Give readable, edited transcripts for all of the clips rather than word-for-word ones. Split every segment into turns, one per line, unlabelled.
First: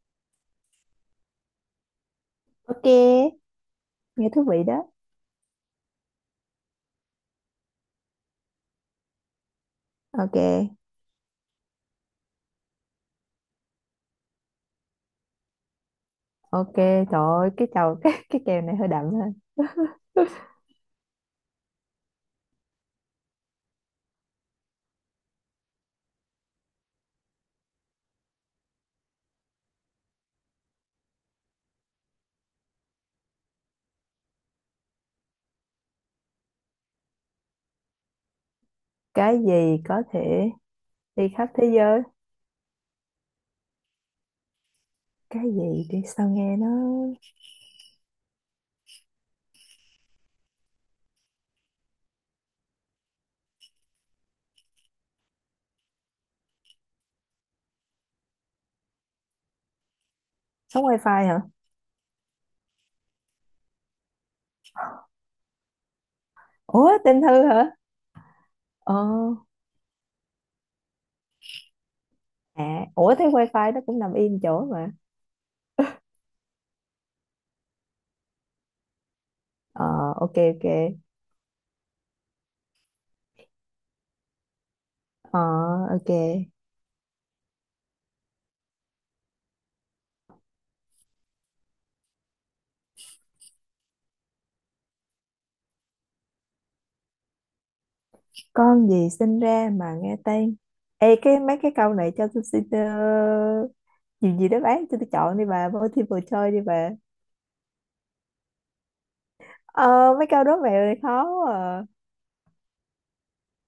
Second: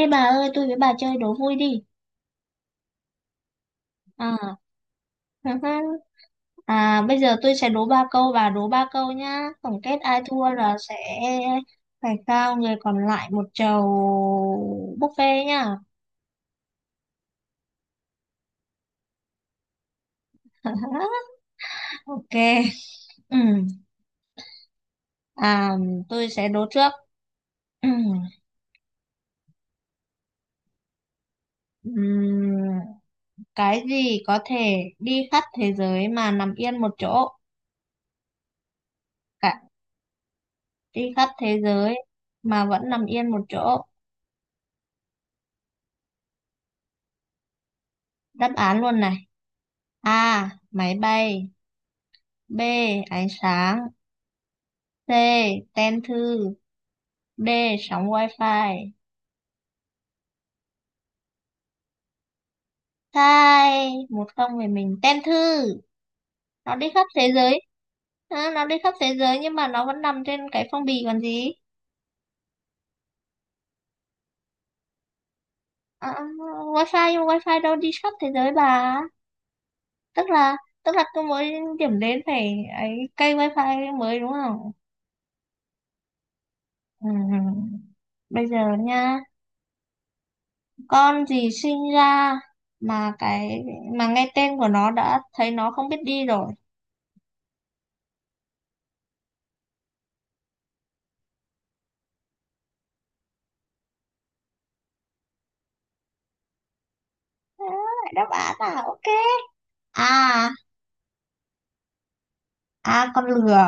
Ê bà ơi, tôi với bà chơi đố vui đi.
Ok, nghe thú
À,
vị đó.
à, bây giờ tôi sẽ đố ba câu, bà đố ba câu nhá. Tổng kết ai
Ok,
thua là sẽ phải trao người còn lại một chầu buffet nhá.
ok, trời ơi, cái chầu cái kèo này hơi đậm ha.
Ok. Ừ. À, tôi sẽ đố trước. Ừ. Ừm, cái gì có thể đi khắp thế giới mà nằm yên một chỗ?
Cái
Cả
gì có thể
đi khắp
đi khắp
thế
thế
giới
giới?
mà vẫn nằm yên một chỗ.
Cái gì đi sao nghe nó
Đáp án luôn này. A. Máy bay. B. Ánh sáng. C. Tem thư. D. Sóng wifi.
sống wifi hả?
Sai. 1-0 về mình. Tem thư. Nó đi
Ủa,
khắp
tên
thế
Thư
giới.
hả?
Ờ, nó đi khắp
Ờ,
thế giới nhưng mà nó vẫn nằm trên cái phong bì còn gì.
à, ủa thế wifi nó cũng nằm yên chỗ mà.
Ờ, wifi nhưng mà wifi đâu đi khắp thế giới bà.
Ờ,
Tức
ok
là
ok.
Tức là cứ mỗi điểm đến phải ấy, cây wifi mới đúng không.
Ờ, ok.
Ừ. Bây giờ nha, con gì sinh ra mà cái mà nghe tên của nó đã thấy nó không biết đi rồi.
Con gì sinh ra mà nghe tên? Ê, cái mấy cái câu này cho tôi xin gì gì đáp án cho tôi chọn đi bà, multiple choice đi bà.
Đó, đáp án là ok. A.
Ờ, mấy câu đố mẹo này khó quá à.
A con lừa.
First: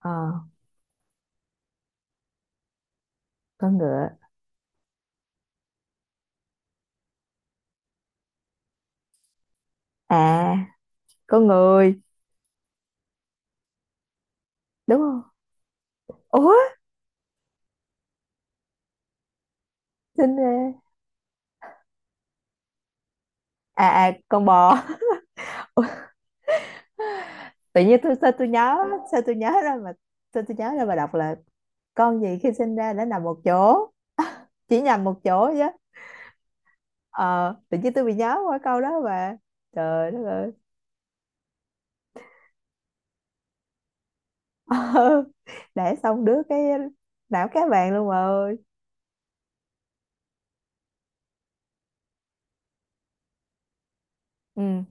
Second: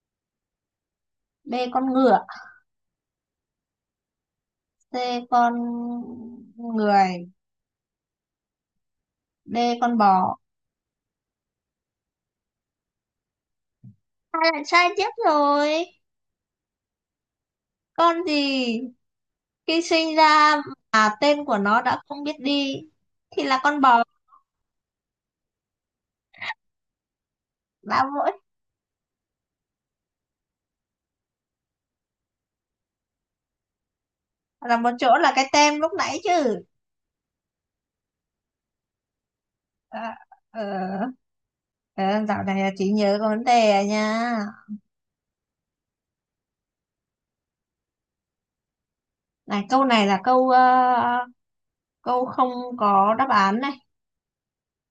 Ờ,
B con ngựa.
con ngựa.
C con người. D con bò.
À, con người
Hai lần sai
đúng
tiếp
không.
rồi.
Ủa,
Con gì khi sinh
xin
ra
ra.
mà tên của nó đã không biết đi thì là con
À,
bò.
à, con bò. Ủa, tự nhiên
Đã
tôi
mỗi
sao tôi nhớ ra mà sao tôi nhớ ra mà đọc là con gì khi sinh ra đã nằm một chỗ.
là
Chỉ
một
nằm một
chỗ là cái
chỗ chứ.
tem lúc nãy chứ.
Ờ, tự nhiên tôi bị nhớ qua câu đó mà, trời
À,
đất ơi.
ờ, ờ, dạo này là chỉ nhớ có vấn đề à nha.
Ờ, để xong đứa cái não cá vàng luôn mà ơi.
Này, câu này là câu không có đáp án này.
Ừ,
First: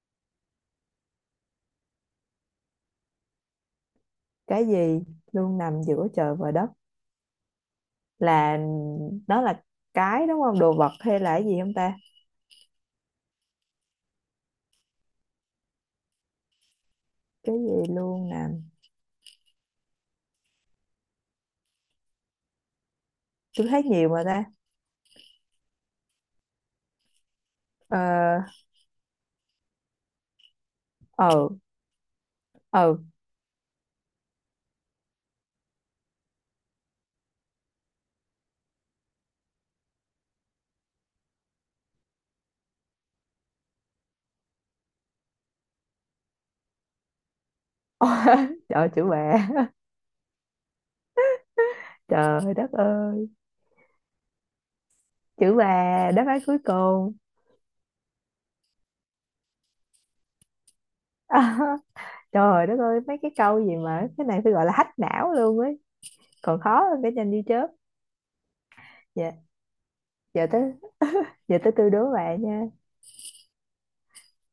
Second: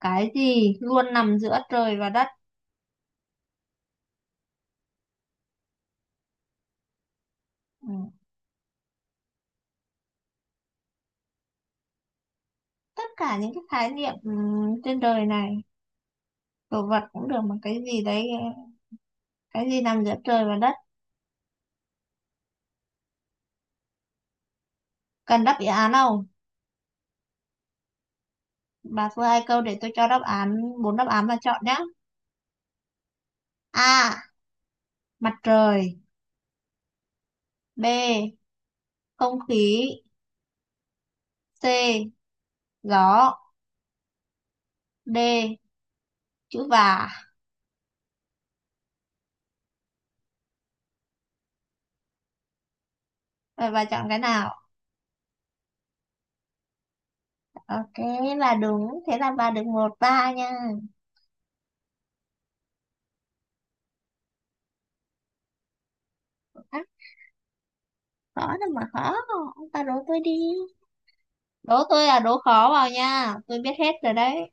Cái gì luôn nằm giữa trời và đất.
cái gì luôn nằm giữa trời và đất?
Ừ.
Là nó là cái đúng không, đồ vật hay là cái gì không ta?
Tất cả những cái khái niệm ừ, trên đời này, đồ vật cũng được mà
Cái
cái
gì
gì đấy.
luôn nè,
Cái gì nằm giữa trời và đất?
tôi thấy nhiều mà ta.
Cần đáp án không?
Ờ.
Bà thua hai câu để tôi cho đáp án. Bốn đáp án mà
Ờ.
chọn nhé.
Ờ.
A. Mặt trời. B. Không khí. C. Gió. D. Chữ và.
Trời ơi, chữ bà. Trời đất ơi,
Rồi bà chọn cái nào?
chữ bà đáp án cuối cùng.
Ok, là đúng, thế là bà được 1-3 nha.
Trời đất ơi, mấy cái câu gì mà cái này phải gọi là hack não luôn ấy, còn
Á,
khó hơn cái nhanh như chớp.
khó đâu mà khó.
Dạ.
Ông ta đố tôi đi.
Giờ tới giờ tới
Đố
tôi
tôi
đố
là đố
bạn nha.
khó vào nha, tôi biết hết rồi đấy.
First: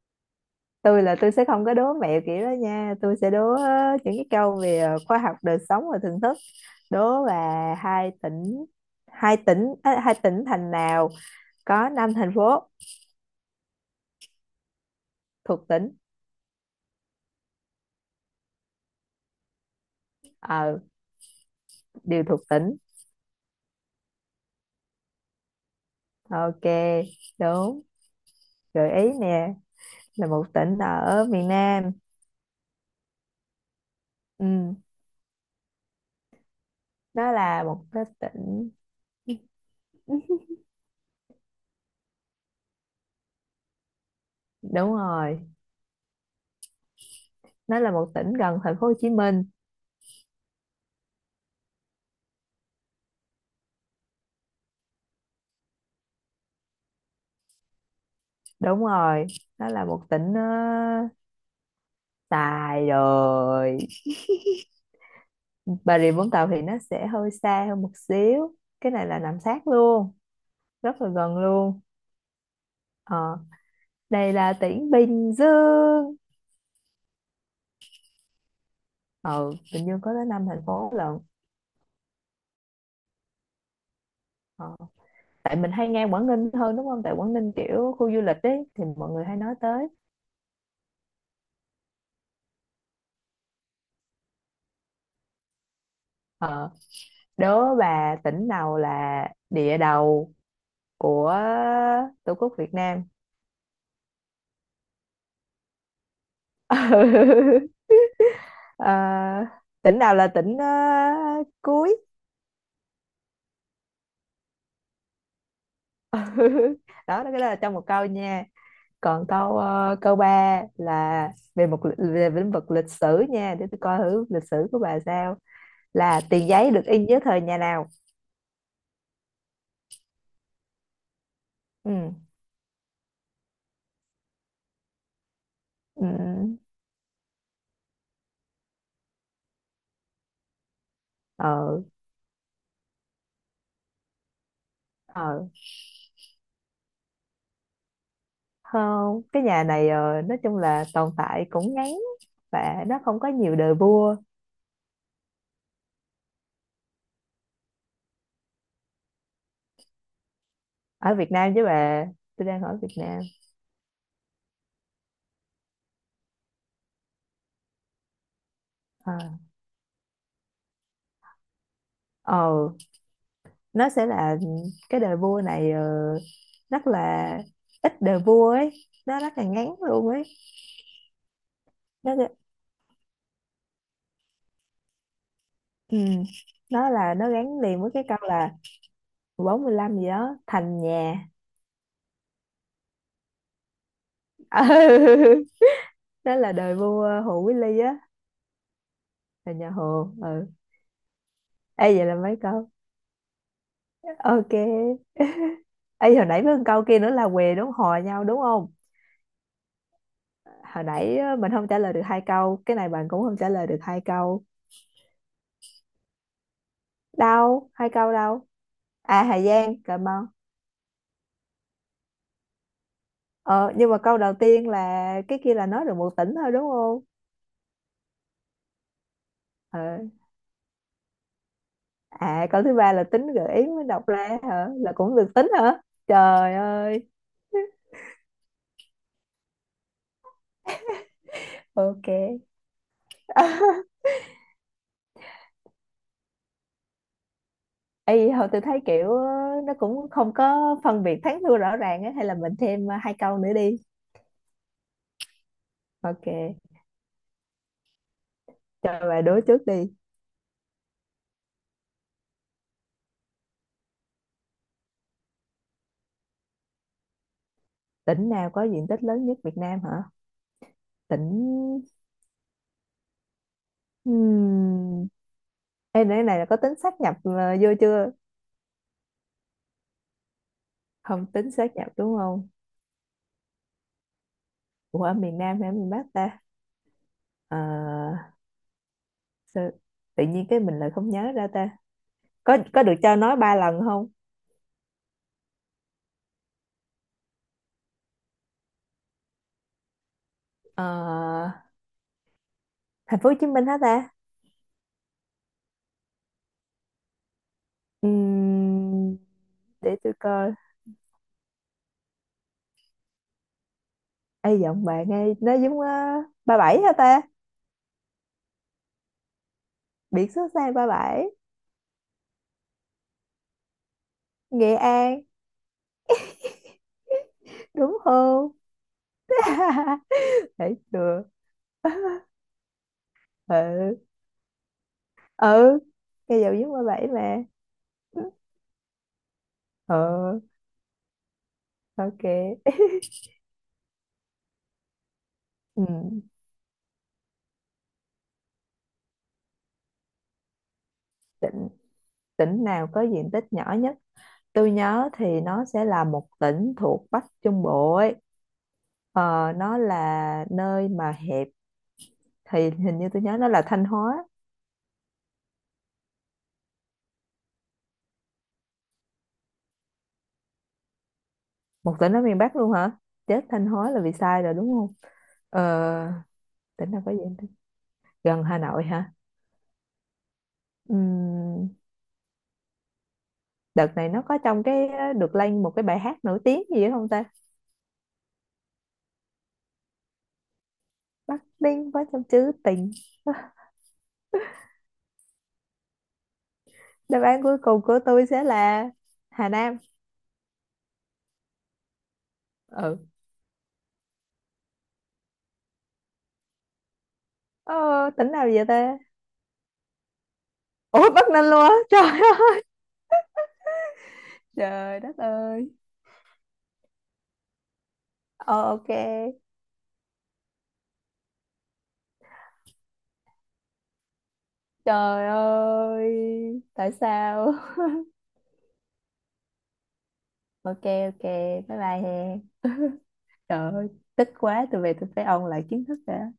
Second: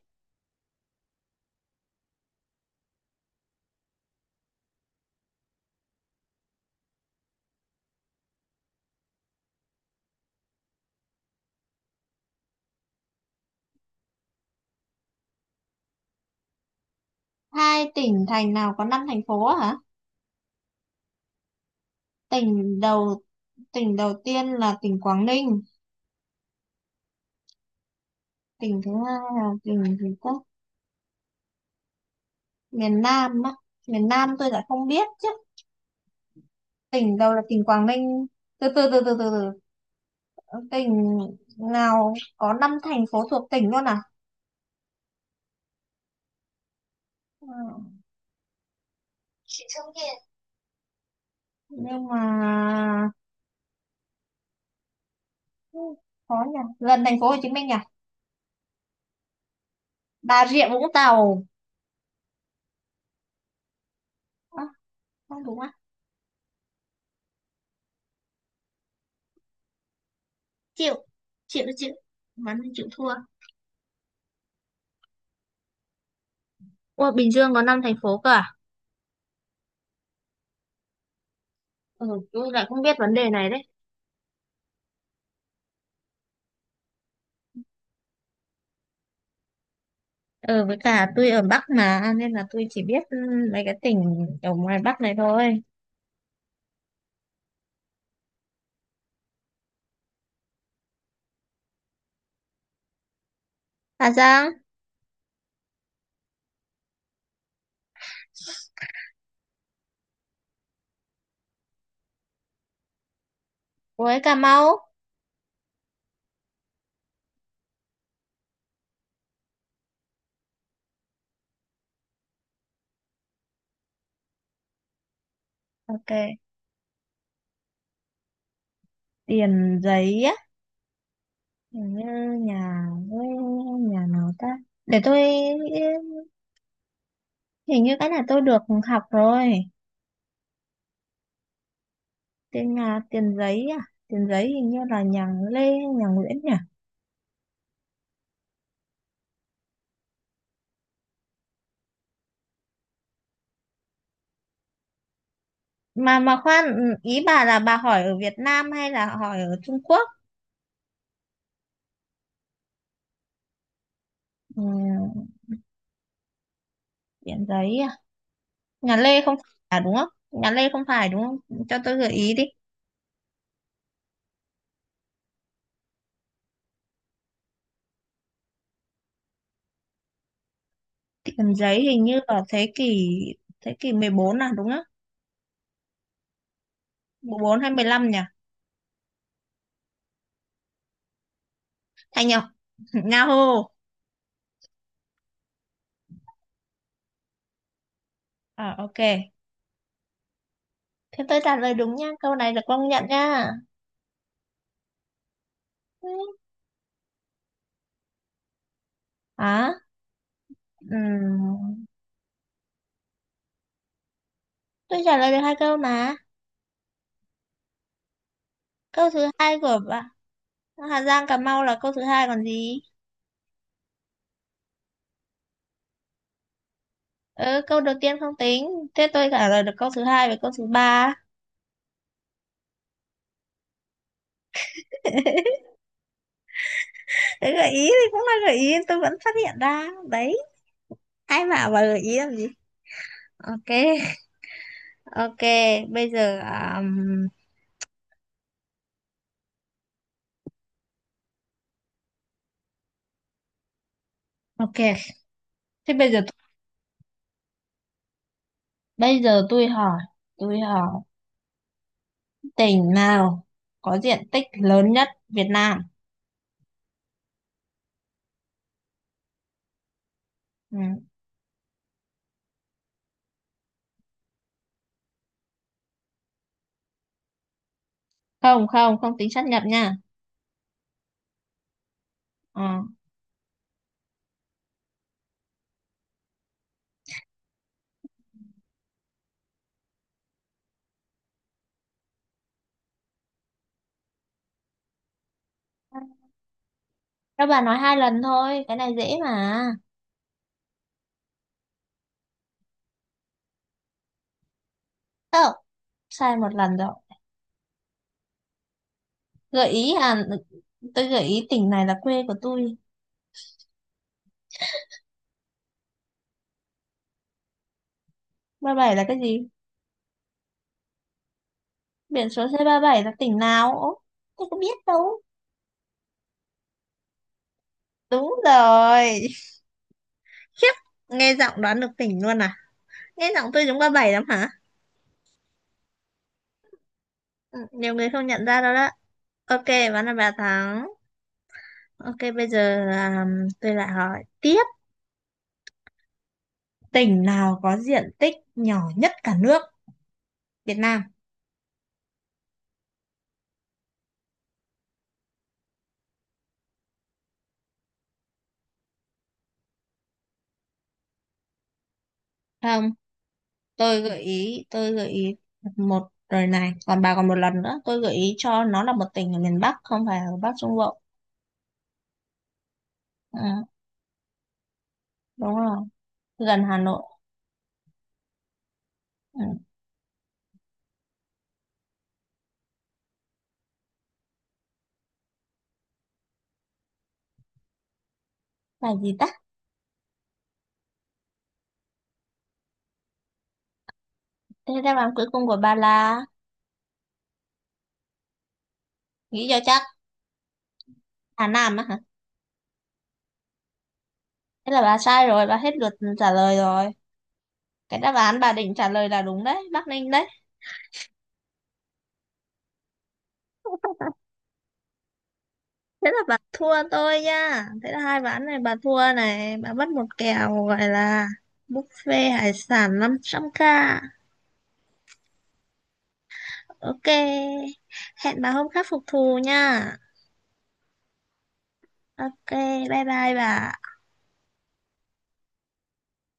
Tôi là tôi sẽ không có đố mẹo kiểu đó nha, tôi sẽ đố những cái câu về khoa học đời sống và thưởng thức. Đố là hai tỉnh, hai tỉnh thành nào có năm thành phố thuộc tính?
Hai tỉnh thành nào có năm thành phố hả?
Ờ, điều thuộc tính.
Tỉnh đầu tỉnh đầu tiên là tỉnh Quảng Ninh,
Ok, đúng.
tỉnh thứ
Gợi ý
hai là
nè,
tỉnh gì
là
ta?
một tỉnh ở miền Nam.
Miền Nam á. Miền Nam tôi lại
Ừ,
không biết chứ. Tỉnh
nó
đầu là tỉnh
là một
Quảng
cái
Ninh. Từ
tỉnh.
từ từ từ từ từ. Tỉnh nào có năm thành phố thuộc tỉnh luôn à?
Đúng rồi,
Ừ,
nó là một tỉnh gần thành phố Hồ Chí Minh.
nhưng mà ừ, khó nhỉ. Gần thành phố Hồ Chí Minh nhỉ?
Đúng rồi, nó là một tỉnh
Bà Rịa Vũng Tàu.
xài rồi.
À, không đúng à?
Bà Rịa Vũng Tàu thì nó sẽ hơi xa hơn một xíu, cái này là nằm sát luôn,
Chịu
rất là gần
chịu
luôn.
chịu mắn thì chịu thua.
Ờ, đây là tỉnh Bình Dương.
Ủa, Bình Dương có 5 thành phố cơ à?
Ừ, Bình Dương có tới năm thành phố lận.
Ừ, tôi lại không biết vấn đề này đấy.
Ờ, tại mình hay nghe Quảng Ninh hơn đúng không, tại Quảng Ninh kiểu khu du lịch ấy thì mọi người hay nói tới.
Ờ, với cả tôi ở Bắc mà, nên là tôi chỉ biết ừ, mấy cái tỉnh ở ngoài Bắc này thôi.
ờ, Đố bà tỉnh nào là địa đầu của Tổ quốc Việt Nam?
Hà Giang,
Ờ, tỉnh nào là tỉnh cuối.
với Cà Mau.
Đó, cái đó là trong một câu nha. Còn câu câu ba là về về lĩnh vực lịch sử nha, để tôi coi thử lịch sử của bà sao.
Ok.
Là tiền giấy được in dưới thời nhà nào?
Tiền Giấy á. Hình
Ừ.
như nhà, với nhà nào ta? Để tôi,
Ừ.
hình như cái này tôi được học rồi.
Ờ.
Tên nhà Tiền Giấy à? Tiền Giấy hình như là nhà
Ờ.
Lê, nhà Nguyễn nhỉ?
Không, cái nhà này nói chung là tồn tại cũng ngắn, và nó không có nhiều đời vua.
mà khoan ừ, ý bà là bà hỏi ở Việt Nam hay là hỏi ở Trung Quốc?
Ở Việt Nam chứ bà, tôi đang ở Việt Nam.
Ừ, tiền giấy à? Nhà
Ờ.
Lê không phải à, đúng không? Nhà Lê không phải đúng không? Cho tôi gợi ý đi.
Ờ, nó sẽ là cái đời vua này rất là ít đời vua ấy, nó rất là ngắn luôn ấy.
Tiền giấy hình
nó
như
sẽ-
ở thế kỷ, thế kỷ 14 à đúng không?
ừ, nó
14
gắn
hay
liền
mười
với cái
lăm
câu
nhỉ?
là 45 gì đó thành nhà.
Thành Nhật. Yahoo.
Ừ, đó là đời vua Hồ Quý Ly á,
À, ok,
là nhà Hồ. Ừ.
thế tôi trả lời
Ê
đúng
vậy
nha,
là
câu
mấy
này được
câu,
công nhận nha.
ok. Ê, hồi
Ừ.
nãy với câu kia nữa là què đúng hò nhau đúng không?
À,
Hồi nãy á, mình không trả
ừm,
lời được hai câu, cái này bạn cũng không trả lời được hai câu.
tôi trả lời được hai câu mà.
Đâu? Hai câu đâu?
Câu
À,
thứ
Hà
hai của
Giang, Cà
bà.
Mau.
Hà Giang Cà Mau là câu thứ hai còn gì.
Ờ, nhưng mà câu đầu tiên là cái kia là nói được một tỉnh thôi đúng không?
Ừ, câu đầu tiên không tính, thế tôi trả lời được câu
Ờ.
thứ hai và câu thứ ba.
À, câu thứ ba là tính gợi ý mới đọc ra hả? Là cũng được tính hả? Trời ơi.
Đấy, gợi ý thì cũng là gợi ý tôi vẫn phát hiện ra đấy, ai bảo là gợi
Ok.
ý làm gì. Ok. Ok. Bây giờ
Ê, hồi tôi thấy kiểu nó cũng không có phân biệt thắng thua rõ ràng á, hay là mình thêm hai câu nữa đi.
ok, thế bây giờ,
Ok, cho
bây
bà đố
giờ
trước
tôi
đi.
hỏi tôi hỏi tỉnh nào có diện tích lớn nhất Việt Nam?
Tỉnh nào có diện tích lớn nhất Việt Nam hả?
Ừ.
Tỉnh hmm. Ê, nãy này là có tính sáp nhập vô chưa?
Không không không tính sát nhập nha.
Không tính sáp nhập đúng không?
Ờ.
Ủa, ở miền Nam hay ở miền Bắc ta? Ờ, sao- Tự nhiên cái mình lại không nhớ ra ta. Có được cho nói ba lần không?
Các bạn nói hai lần thôi, cái này dễ mà.
Ờ, Thành phố Hồ Chí Minh hả ta?
Không, sai một lần rồi.
Ừm,
Gợi ý
để tôi
à?
coi.
Tôi gợi ý tỉnh này là quê của tôi.
Ê giọng bạn nghe nó giống 37 hả ta?
Ba bảy là cái gì?
Biển số xe 37,
Biển số xe 37 là tỉnh nào? Ố, tôi có
Nghệ
biết đâu.
An đúng
Đúng
không?
rồi. Khiếp,
Thấy chưa?
nghe giọng đoán được tỉnh luôn à? Nghe giọng tôi giống ba
Ừ.
bảy lắm hả?
Ừ, cây dầu dứt qua bảy mà.
Ừ, nhiều người không nhận ra đâu đó. Ok, bán là bà
Ừ,
thắng. Ok,
ok.
bây giờ à, tôi lại hỏi tiếp,
Ừ.
tỉnh nào có diện tích nhỏ nhất cả nước Việt Nam?
tỉnh tỉnh nào có diện tích nhỏ nhất? Tôi nhớ thì nó sẽ là một tỉnh thuộc Bắc Trung Bộ ấy, nó là nơi mà hẹp, thì
Không.
hình như tôi nhớ nó là Thanh
tôi gợi
Hóa.
ý tôi gợi ý một rồi này, còn bà còn một lần nữa. Tôi gợi ý cho nó là một tỉnh ở miền Bắc không phải ở Bắc Trung Bộ.
Một tỉnh ở miền Bắc luôn hả? Chết, Thanh
Ừ,
Hóa là vì sai rồi đúng không?
đúng
ờ,
rồi. Gần Hà
Tỉnh nào
Nội.
có diện tích gần Hà Nội hả?
Ừ.
Ừm, Đợt này nó có trong cái được lên một cái bài hát nổi tiếng gì đó không ta?
Là gì ta?
Bắc Ninh có trong trữ tình.
Thế đáp án cuối cùng của bà là,
Đáp án cuối cùng của tôi sẽ là
nghĩ
Hà
cho
Nam.
chắc. Hà Nam á hả?
Ừ.
Thế là bà sai rồi, bà hết lượt trả lời rồi. Cái
ờ,
đáp
Tỉnh
án
nào
bà
vậy
định trả
ta?
lời là đúng đấy, Bắc Ninh đấy.
Ủa, Bắc Ninh luôn á, trời ơi. Trời đất ơi.
Thế là bà thua tôi nha, thế là hai ván này
Ờ,
bà
ok.
thua này, bà mất một kèo gọi là buffet hải sản 500k.
Trời ơi, tại
Ok,
sao.
hẹn bà hôm khác phục thù nha.
Ok, ok, bye bye he.
Ok, bye bye bà.
Trời ơi, tức quá, tôi về tôi phải ôn lại kiến thức đã.